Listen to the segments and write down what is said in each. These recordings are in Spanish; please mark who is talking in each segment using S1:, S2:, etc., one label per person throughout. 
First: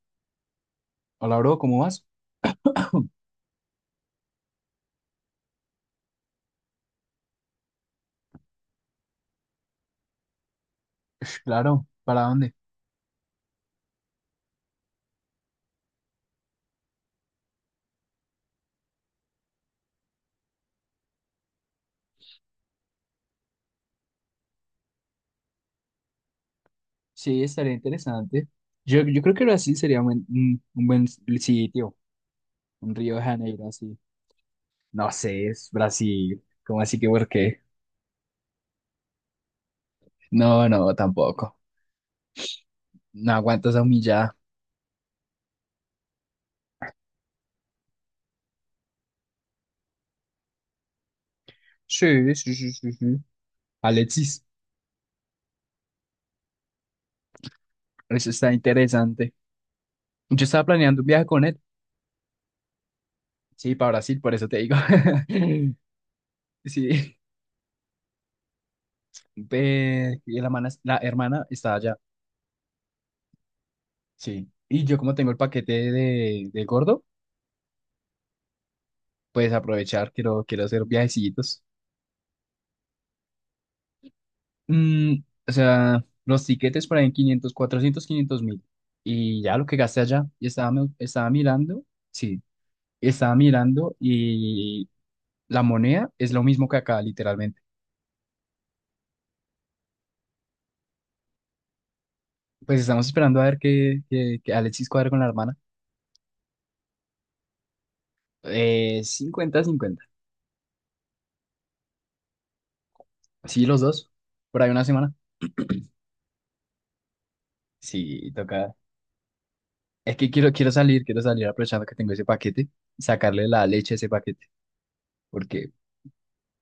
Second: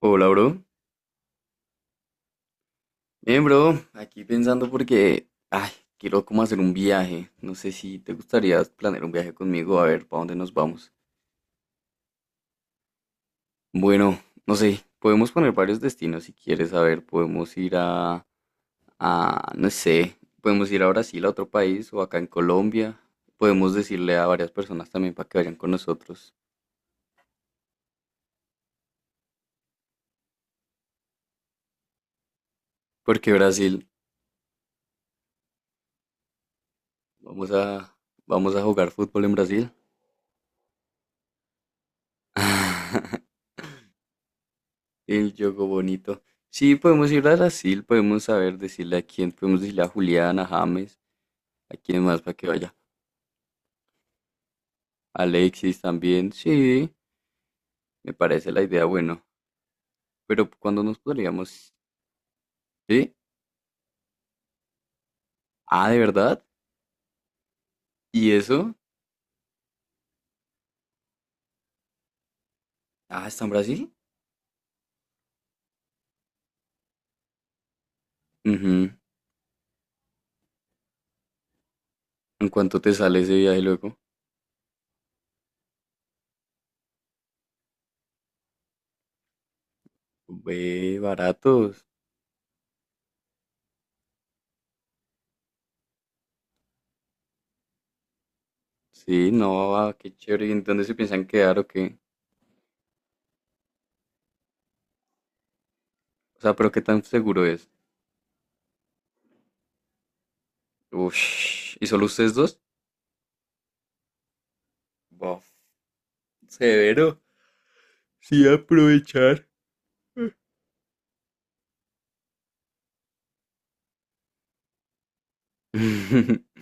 S1: Hola, bro.
S2: Hola, bro, ¿cómo vas?
S1: Bien, bro. Aquí pensando porque, ay, quiero como hacer un viaje. No sé si te gustaría planear un viaje conmigo, a ver, ¿para dónde nos vamos?
S2: Ush, claro, ¿para dónde?
S1: Bueno, no sé, podemos poner varios destinos si quieres, a ver, podemos ir no sé, podemos ir a Brasil, a otro país, o acá en Colombia. Podemos decirle a varias personas también para que vayan con nosotros.
S2: Sí, estaría interesante. Yo creo que Brasil sería un buen sitio, un Río de
S1: Porque
S2: Janeiro
S1: Brasil,
S2: así. No sé, es Brasil. ¿Cómo así que por
S1: vamos
S2: qué?
S1: a, vamos a jugar fútbol en Brasil.
S2: No, no, tampoco. No aguanto esa humillada.
S1: El yogo bonito. Sí, podemos ir a Brasil, podemos saber decirle a quién, podemos decirle a Julián, a James, a quién más
S2: Sí,
S1: para que
S2: sí, sí,
S1: vaya.
S2: sí, sí. Alexis,
S1: Alexis también, sí, me
S2: eso
S1: parece
S2: está
S1: la idea bueno.
S2: interesante. Yo
S1: Pero
S2: estaba
S1: ¿cuándo nos
S2: planeando un viaje con él.
S1: podríamos? ¿Sí?
S2: Sí, para Brasil, por eso te digo.
S1: Ah, ¿de verdad?
S2: Sí.
S1: ¿Y eso?
S2: Ve, y la hermana está allá.
S1: Ah, ¿está en Brasil?
S2: Sí. Y yo como tengo el paquete de gordo,
S1: Ujú.
S2: pues aprovechar, quiero hacer viajecitos.
S1: ¿En cuánto te sale ese viaje luego?
S2: Mm, o sea, los tiquetes por ahí en 500, 400, 500 mil. Y ya lo que gasté allá, y estaba, me-
S1: Ve,
S2: estaba mirando,
S1: baratos.
S2: sí, estaba mirando y la moneda es lo mismo que acá, literalmente.
S1: Sí, no, ah, qué chévere. ¿Y en dónde se piensan quedar o qué?
S2: Pues estamos esperando a ver que Alexis cuadre con la hermana.
S1: O sea, pero ¿qué tan seguro es?
S2: 50/50.
S1: Ush. ¿Y solo ustedes dos?
S2: Sí, los dos, por ahí una semana.
S1: Bof, severo.
S2: Sí,
S1: Sí,
S2: toca.
S1: aprovechar.
S2: Es que quiero salir aprovechando que tengo ese paquete, sacarle la leche a ese paquete, porque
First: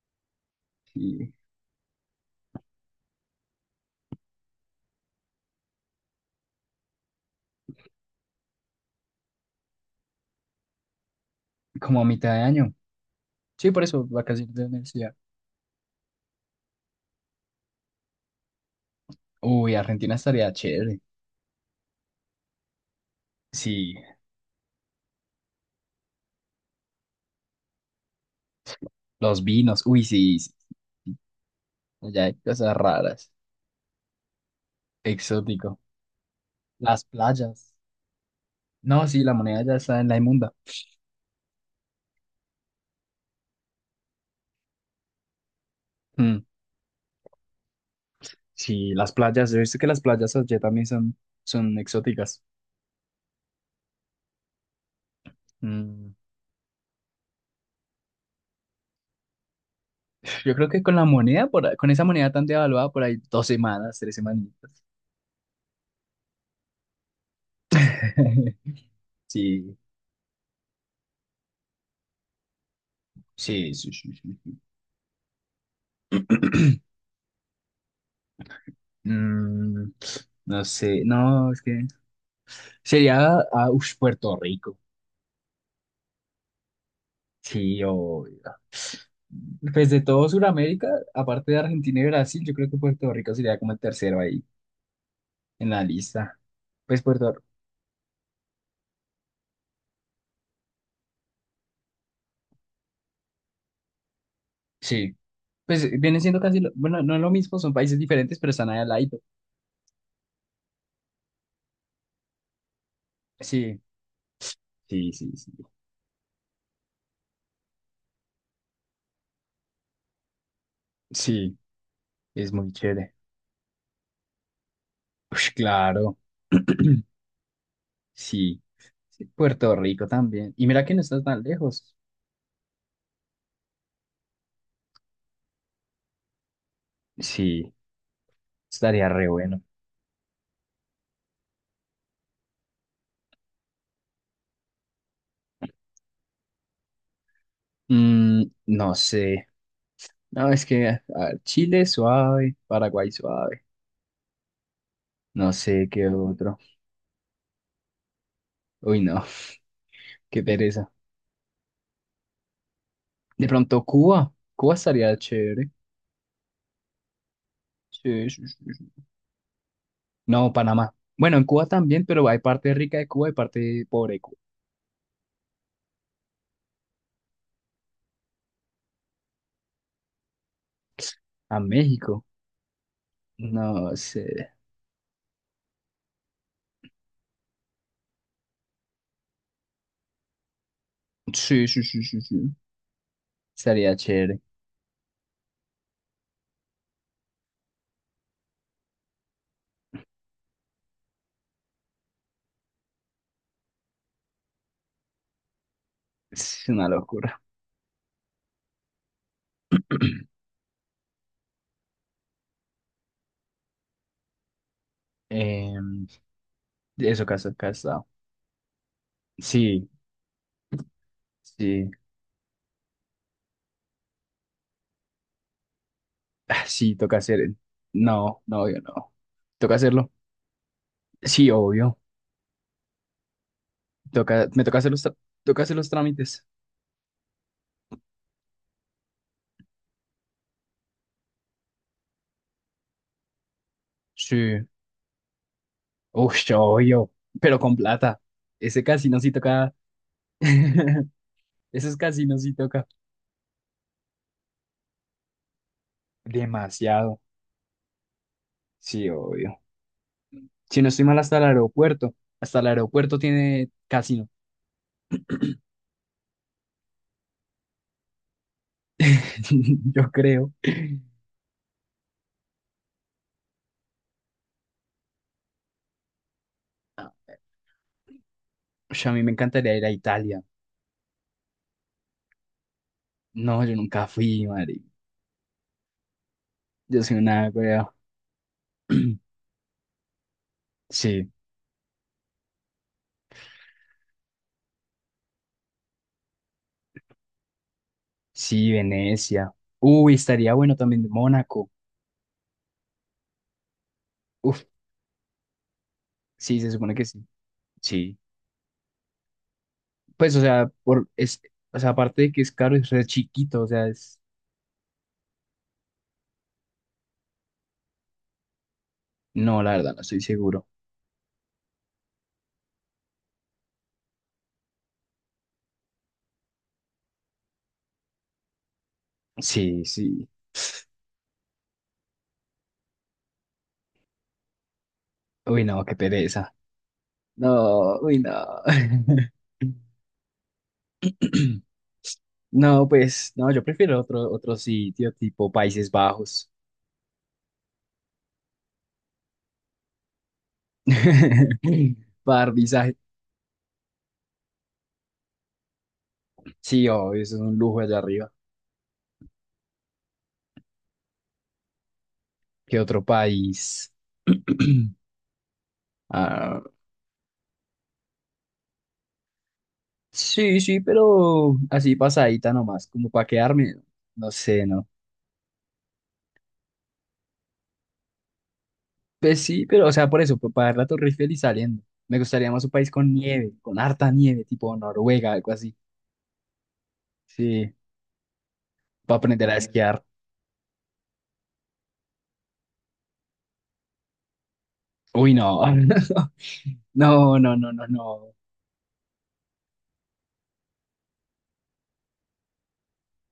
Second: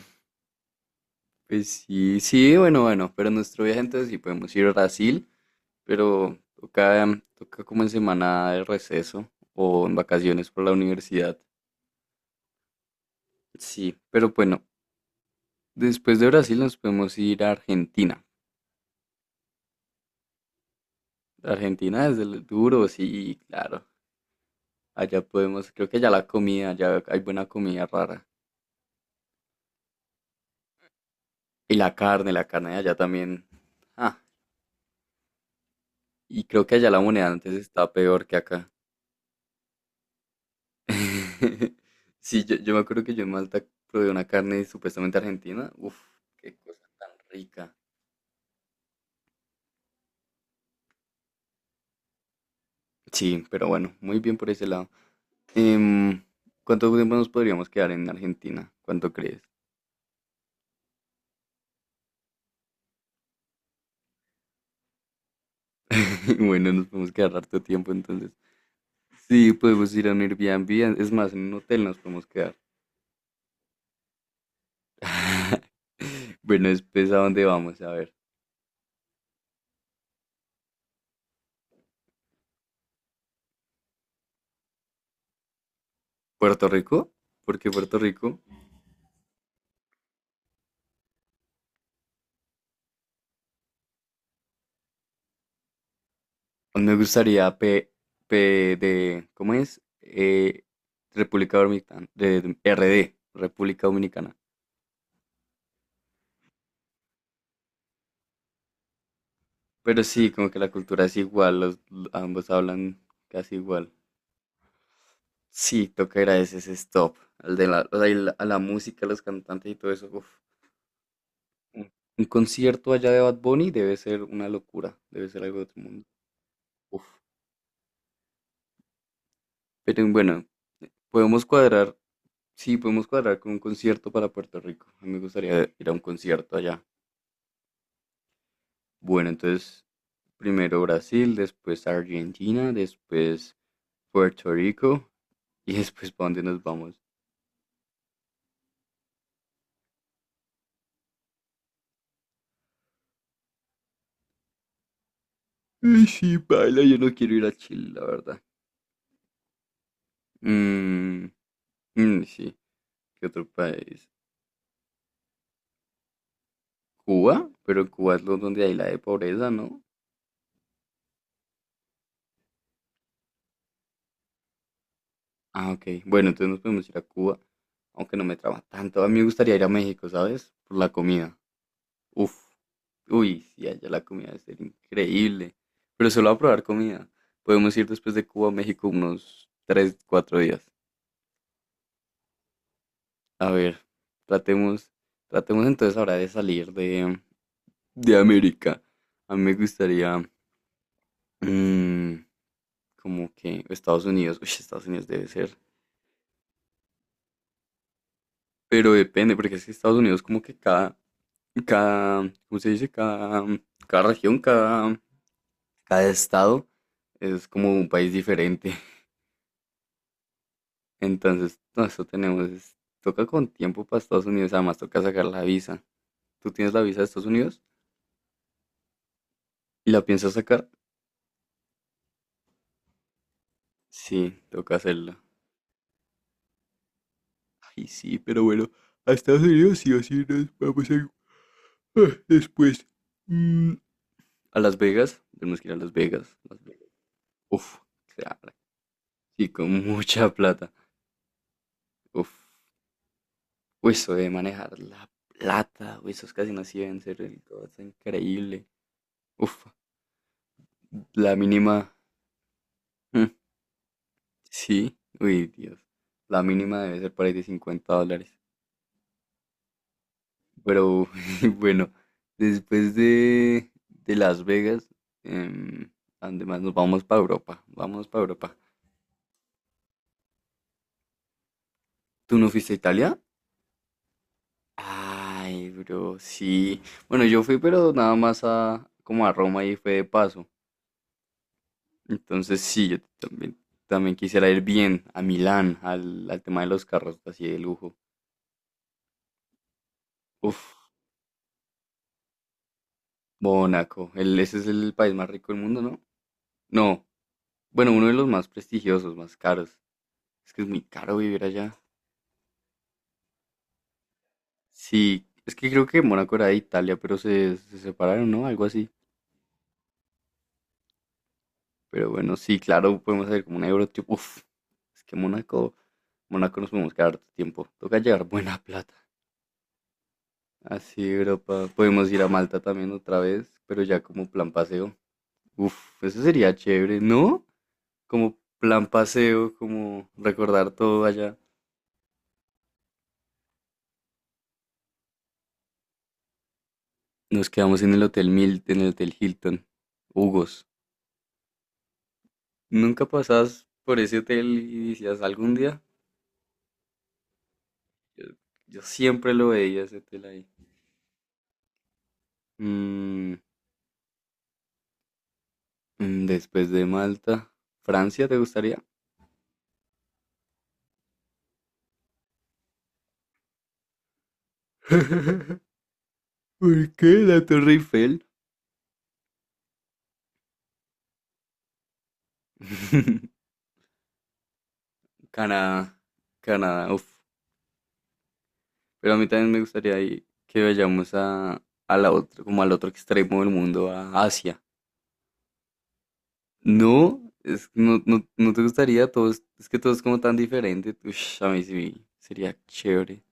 S2: sí,
S1: Pues sí, sí, bueno, bueno, pero nuestro viaje entonces sí podemos ir a Brasil, pero toca, toca como en semana de receso o en vacaciones por la universidad.
S2: como a mitad de año. Sí, por
S1: Sí,
S2: eso,
S1: pero
S2: vacaciones
S1: bueno,
S2: de universidad.
S1: después de Brasil nos podemos ir a Argentina.
S2: Uy, Argentina estaría chévere.
S1: Argentina es el duro, sí, claro.
S2: Sí,
S1: Allá podemos, creo que allá la comida, allá hay buena comida rara.
S2: los vinos, uy, sí, sí, sí.
S1: Y
S2: Allá hay
S1: la carne
S2: cosas
S1: de allá
S2: raras,
S1: también. Ah,
S2: exótico.
S1: y creo que allá la
S2: Las
S1: moneda antes
S2: playas.
S1: está peor que acá.
S2: No, sí, la moneda ya está en la inmunda.
S1: Sí, yo me acuerdo que yo en Malta probé una carne supuestamente argentina. Uf,
S2: Mm,
S1: qué cosa tan rica.
S2: sí, las playas, yo he visto que las playas allá también son exóticas.
S1: Sí, pero bueno, muy bien por ese lado.
S2: Mm,
S1: Em, ¿Cuánto tiempo nos podríamos quedar en Argentina? ¿Cuánto crees?
S2: Yo creo que con la moneda, con esa moneda tan devaluada, por ahí 2 semanas, 3 semanitas.
S1: Bueno, nos podemos quedar harto tiempo entonces. Sí,
S2: Sí,
S1: podemos ir a un Airbnb, es más, en un hotel nos podemos quedar.
S2: sí, sí, sí, sí.
S1: Bueno, después, ¿a dónde vamos? A ver,
S2: Mm, no sé, no, es que sería a Puerto Rico.
S1: ¿Puerto Rico? ¿Por qué
S2: Sí,
S1: Puerto
S2: o
S1: Rico?
S2: pues de todo Sudamérica, aparte de Argentina y Brasil, yo creo que Puerto Rico sería como el tercero ahí en la lista.
S1: Me
S2: Pues Puerto,
S1: gustaría P, P de, ¿cómo es? República Dominicana, de- RD, República Dominicana.
S2: sí. Pues viene siendo casi lo- bueno, no es lo mismo, son países diferentes, pero están ahí al lado.
S1: Pero sí, como que la cultura es igual, los, ambos hablan casi
S2: Sí,
S1: igual.
S2: sí, sí, sí.
S1: Sí, toca ir a ese stop, al de la, o sea, y la- a la música, a los cantantes y todo eso. Uf.
S2: Sí,
S1: Un un
S2: es muy
S1: concierto allá
S2: chévere.
S1: de Bad Bunny debe ser una locura, debe ser
S2: Ush,
S1: algo de otro mundo.
S2: claro.
S1: Uf.
S2: Sí. Sí, Puerto Rico
S1: Pero bueno,
S2: también. Y mira que no estás tan
S1: podemos
S2: lejos.
S1: cuadrar, sí, podemos cuadrar con un concierto para Puerto Rico. A mí me gustaría ir a un concierto allá.
S2: Sí, estaría re
S1: Bueno,
S2: bueno.
S1: entonces primero Brasil, después Argentina, después Puerto Rico, y después ¿para dónde nos vamos?
S2: No sé. No, es que a ver, Chile suave, Paraguay suave. No sé
S1: Uy,
S2: qué
S1: sí,
S2: otro.
S1: baila, yo no quiero ir a Chile, la verdad.
S2: Uy, no, qué pereza.
S1: Mm, sí, ¿qué
S2: De
S1: otro
S2: pronto
S1: país?
S2: Cuba. Cuba estaría chévere.
S1: Cuba, pero Cuba es
S2: Sí,
S1: lo
S2: sí,
S1: donde
S2: sí,
S1: hay la de
S2: sí.
S1: pobreza, ¿no?
S2: No, Panamá. Bueno, en Cuba también, pero hay parte rica de Cuba y parte pobre de Cuba.
S1: Ah, ok. Bueno, entonces nos podemos ir a Cuba, aunque no me traba tanto. A mí me gustaría ir a México, ¿sabes? Por la comida.
S2: A México.
S1: Uf. Uy, sí, allá
S2: No
S1: la comida debe
S2: sé.
S1: ser increíble. Pero solo a probar comida. Podemos ir después de Cuba a México unos 3, 4 días.
S2: Sí, sí, sí, sí, sí.
S1: A ver,
S2: Estaría chévere.
S1: tratemos, tratemos entonces ahora de salir de América. A mí me gustaría, mm, como que Estados Unidos, uy, Estados Unidos debe ser.
S2: Es una locura.
S1: Pero depende, porque es que Estados Unidos como que ¿cómo se dice? Cada región,
S2: Em,
S1: cada estado
S2: eso,
S1: es
S2: caso,
S1: como un
S2: casado.
S1: país diferente.
S2: Sí,
S1: Entonces, no,
S2: sí.
S1: eso tenemos, es- toca con tiempo para Estados Unidos, además toca sacar la visa. ¿Tú
S2: Ah,
S1: tienes la
S2: sí,
S1: visa de
S2: toca
S1: Estados
S2: hacer.
S1: Unidos?
S2: No, no, yo no. Toca
S1: ¿Y la
S2: hacerlo.
S1: piensas sacar?
S2: Sí, obvio.
S1: Sí,
S2: Toca, me
S1: toca
S2: toca hacer los, tra-
S1: hacerla.
S2: toca hacer los trámites.
S1: Ay, sí, pero bueno, a Estados Unidos sí o sí nos vamos a... ah, después. mm, a
S2: Sí.
S1: Las Vegas, tenemos que ir a Las
S2: Uf,
S1: Vegas. Las Vegas.
S2: obvio. Pero con
S1: Uf,
S2: plata.
S1: claro,
S2: Ese casino sí
S1: sí,
S2: toca.
S1: con mucha plata.
S2: Esos
S1: Uf,
S2: casinos sí toca.
S1: uy, eso de manejar la plata, uy, esos casinos sí deben
S2: Demasiado.
S1: ser el- todo está increíble.
S2: Sí, obvio.
S1: Uf,
S2: Si no estoy mal,
S1: la
S2: hasta el
S1: mínima...
S2: aeropuerto. Hasta el aeropuerto
S1: mm,
S2: tiene casino.
S1: sí, uy, Dios. La mínima debe ser por ahí de $50.
S2: Yo creo.
S1: Pero bueno, después de Las Vegas, em, ¿a dónde más nos vamos para
S2: Ah,
S1: Europa? Vamos para Europa.
S2: ush, a mí me encantaría ir a Italia.
S1: ¿Tú no fuiste a Italia?
S2: No, yo nunca fui, madre.
S1: Ay, bro, sí.
S2: Yo soy
S1: Bueno, yo
S2: una
S1: fui,
S2: wea.
S1: pero nada más a como a Roma y fue de paso.
S2: Sí.
S1: Entonces sí, también quisiera ir bien a Milán, al tema de los carros así de lujo.
S2: Sí, Venecia. Uy, estaría
S1: Uf,
S2: bueno también Mónaco.
S1: Mónaco. El, ese
S2: Uf,
S1: es el país más rico del mundo, ¿no?
S2: sí, se supone que
S1: No,
S2: sí.
S1: bueno, uno de
S2: Sí.
S1: los más prestigiosos, más caros.
S2: Pues, o
S1: Es que es
S2: sea,
S1: muy caro vivir allá.
S2: o sea, aparte de que es caro, es re chiquito, o sea, es...
S1: Sí, es que creo que Mónaco era de Italia, pero se separaron, ¿no? Algo así.
S2: No, la verdad, no estoy seguro.
S1: Pero bueno, sí, claro, podemos hacer como un euro, tipo, uf, es que Mónaco nos podemos quedar harto tiempo. Toca llevar buena plata.
S2: Sí, sí.
S1: Así, Europa. Podemos ir a Malta también otra vez, pero ya como plan paseo.
S2: Uy,
S1: Uf,
S2: no, qué
S1: eso
S2: pereza.
S1: sería chévere, ¿no?
S2: No, uy, no.
S1: Como plan paseo, como recordar todo allá.
S2: No, pues, no, yo prefiero otro, otro sitio, tipo Países Bajos.
S1: Nos quedamos en el Hotel Mil, en el Hotel Hilton. Hugos.
S2: Para dar visaje.
S1: Nunca pasabas por ese hotel y decías algún día.
S2: Sí, obvio, eso es un lujo allá
S1: Yo,
S2: arriba.
S1: yo siempre lo veía ese hotel ahí.
S2: ¿Qué otro
S1: Mm,
S2: país? Ah,
S1: después de Malta, Francia, ¿te gustaría?
S2: sí, sí, pero así pasadita nomás, como para quedarme, no sé, ¿no?
S1: ¿Por qué la Torre Eiffel?
S2: Pues sí, pero o sea, por eso, para ver la Torre Eiffel y saliendo. Me gustaría más un país con nieve, con harta nieve, tipo Noruega, algo así.
S1: Canadá, Canadá, uff.
S2: Sí,
S1: Pero
S2: para
S1: a mí
S2: aprender
S1: también
S2: a
S1: me gustaría
S2: esquiar.
S1: ahí que vayamos a la otra, como al otro extremo del mundo, a Asia.
S2: Uy, no.
S1: No,
S2: No, no,
S1: es,
S2: no, no,
S1: no, no,
S2: no.
S1: no te gustaría, todo es que todo es como tan diferente. Ush, a mí sí, sería chévere.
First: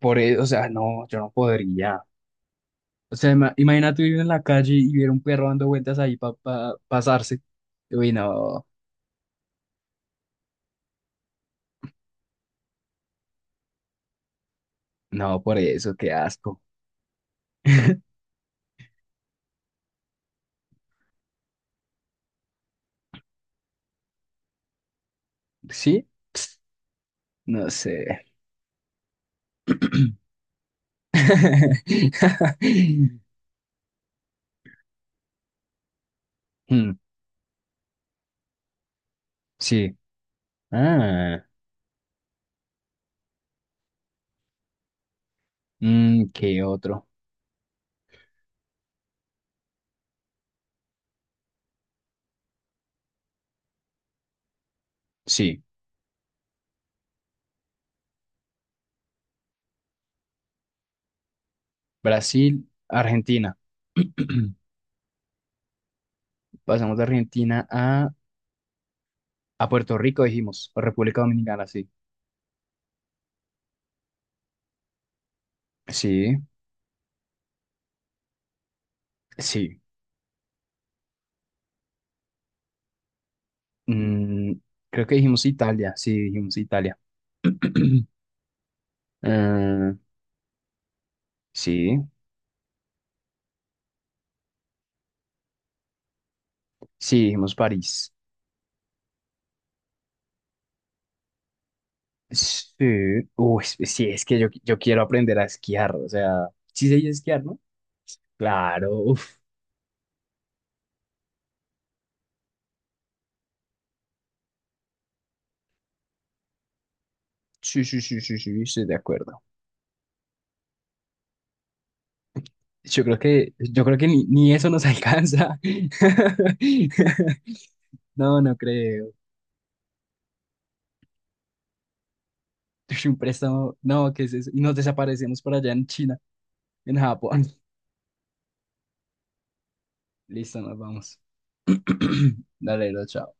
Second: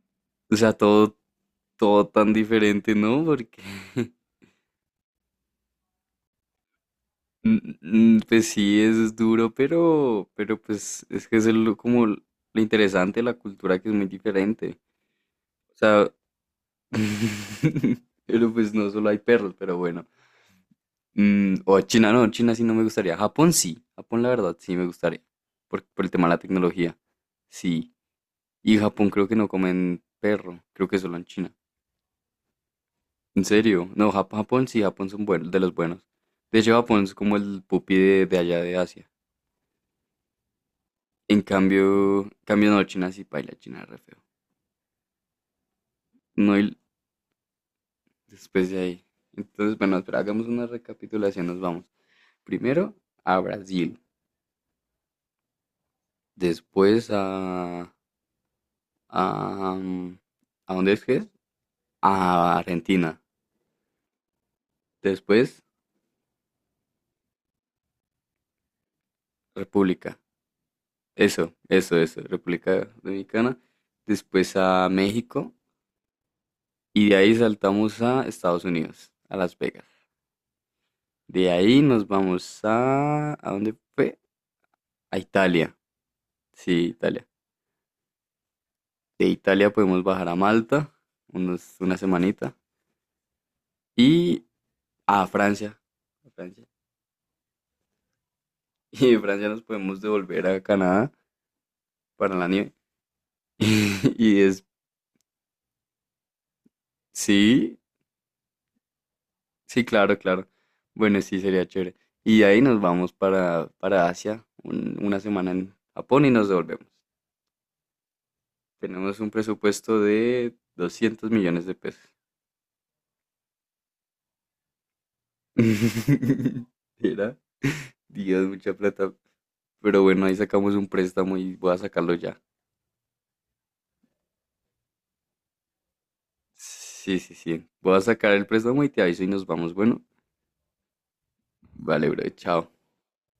S2: Por eso, o
S1: O
S2: sea,
S1: sea,
S2: no, yo
S1: todo,
S2: no podría.
S1: todo tan diferente,
S2: O
S1: ¿no?
S2: sea,
S1: Porque,
S2: imagínate vivir en la calle y ver un perro dando vueltas ahí para pasarse.
S1: n-
S2: Uy,
S1: n- pues
S2: no,
S1: sí, es duro, pero pues es que es el- como lo interesante de la cultura que es muy diferente.
S2: no, por
S1: O
S2: eso,
S1: sea,
S2: qué asco.
S1: pero pues no solo hay perros, pero bueno. Mm, o China, no, China sí no me gustaría. Japón sí, Japón la verdad sí me gustaría, por
S2: ¿Sí?
S1: el tema de la tecnología.
S2: No
S1: Sí,
S2: sé.
S1: y Japón creo que no comen perro, creo que solo en China. En serio, no, Jap- Japón sí, Japón son buenos, de los buenos. De hecho,
S2: Hmm,
S1: Japón es como el pupi de allá de Asia.
S2: sí.
S1: En
S2: Ah,
S1: cambio, cambio no, China sí paila, China es re feo. No,
S2: ¿qué
S1: y
S2: otro?
S1: después de ahí. Entonces, bueno, espera, hagamos una recapitulación, nos vamos. Primero a Brasil,
S2: Sí.
S1: después a, mm, ¿a dónde es que es? A
S2: Brasil,
S1: Argentina,
S2: Argentina.
S1: después
S2: Pasamos de Argentina a Puerto
S1: República,
S2: Rico, dijimos, o República Dominicana, sí.
S1: eso, República Dominicana, después a México,
S2: Sí,
S1: y de ahí saltamos a Estados Unidos, a Las
S2: sí.
S1: Vegas. De ahí nos vamos a... ¿A dónde fue?
S2: Mm, Creo que
S1: A
S2: dijimos
S1: Italia.
S2: Italia, sí, dijimos
S1: Sí,
S2: Italia.
S1: Italia. De Italia
S2: Ah,
S1: podemos bajar a Malta, una
S2: sí,
S1: semanita. Y a Francia. A Francia.
S2: sí, dijimos París.
S1: Y de Francia nos podemos devolver a Canadá para la nieve.
S2: Sí, uy, sí, es que
S1: Y
S2: yo,
S1: es...
S2: yo quiero aprender a esquiar, o sea, sí sé esquiar, ¿no?
S1: Sí,
S2: Claro,
S1: sí, claro, claro. Bueno, sí, sería chévere. Y de ahí nos vamos para Asia, un- 1 semana en Japón y nos devolvemos.
S2: sí, sí, sí, sí, sí, estoy de
S1: Tenemos un
S2: acuerdo.
S1: presupuesto de $200 millones.
S2: Yo creo que ni eso nos alcanza.
S1: Era
S2: No,
S1: Dios,
S2: no
S1: mucha
S2: creo.
S1: plata. Pero bueno, ahí sacamos un préstamo y voy a sacarlo ya.
S2: Ush, un préstamo, no, ¿qué es eso? Y nos desaparecemos por allá en China, en
S1: Sí, sí,
S2: Japón.
S1: sí. Voy a sacar el préstamo y te aviso y nos vamos. Bueno,
S2: Listo, nos vamos.
S1: vale, bro, chao.
S2: Dale, lo chao.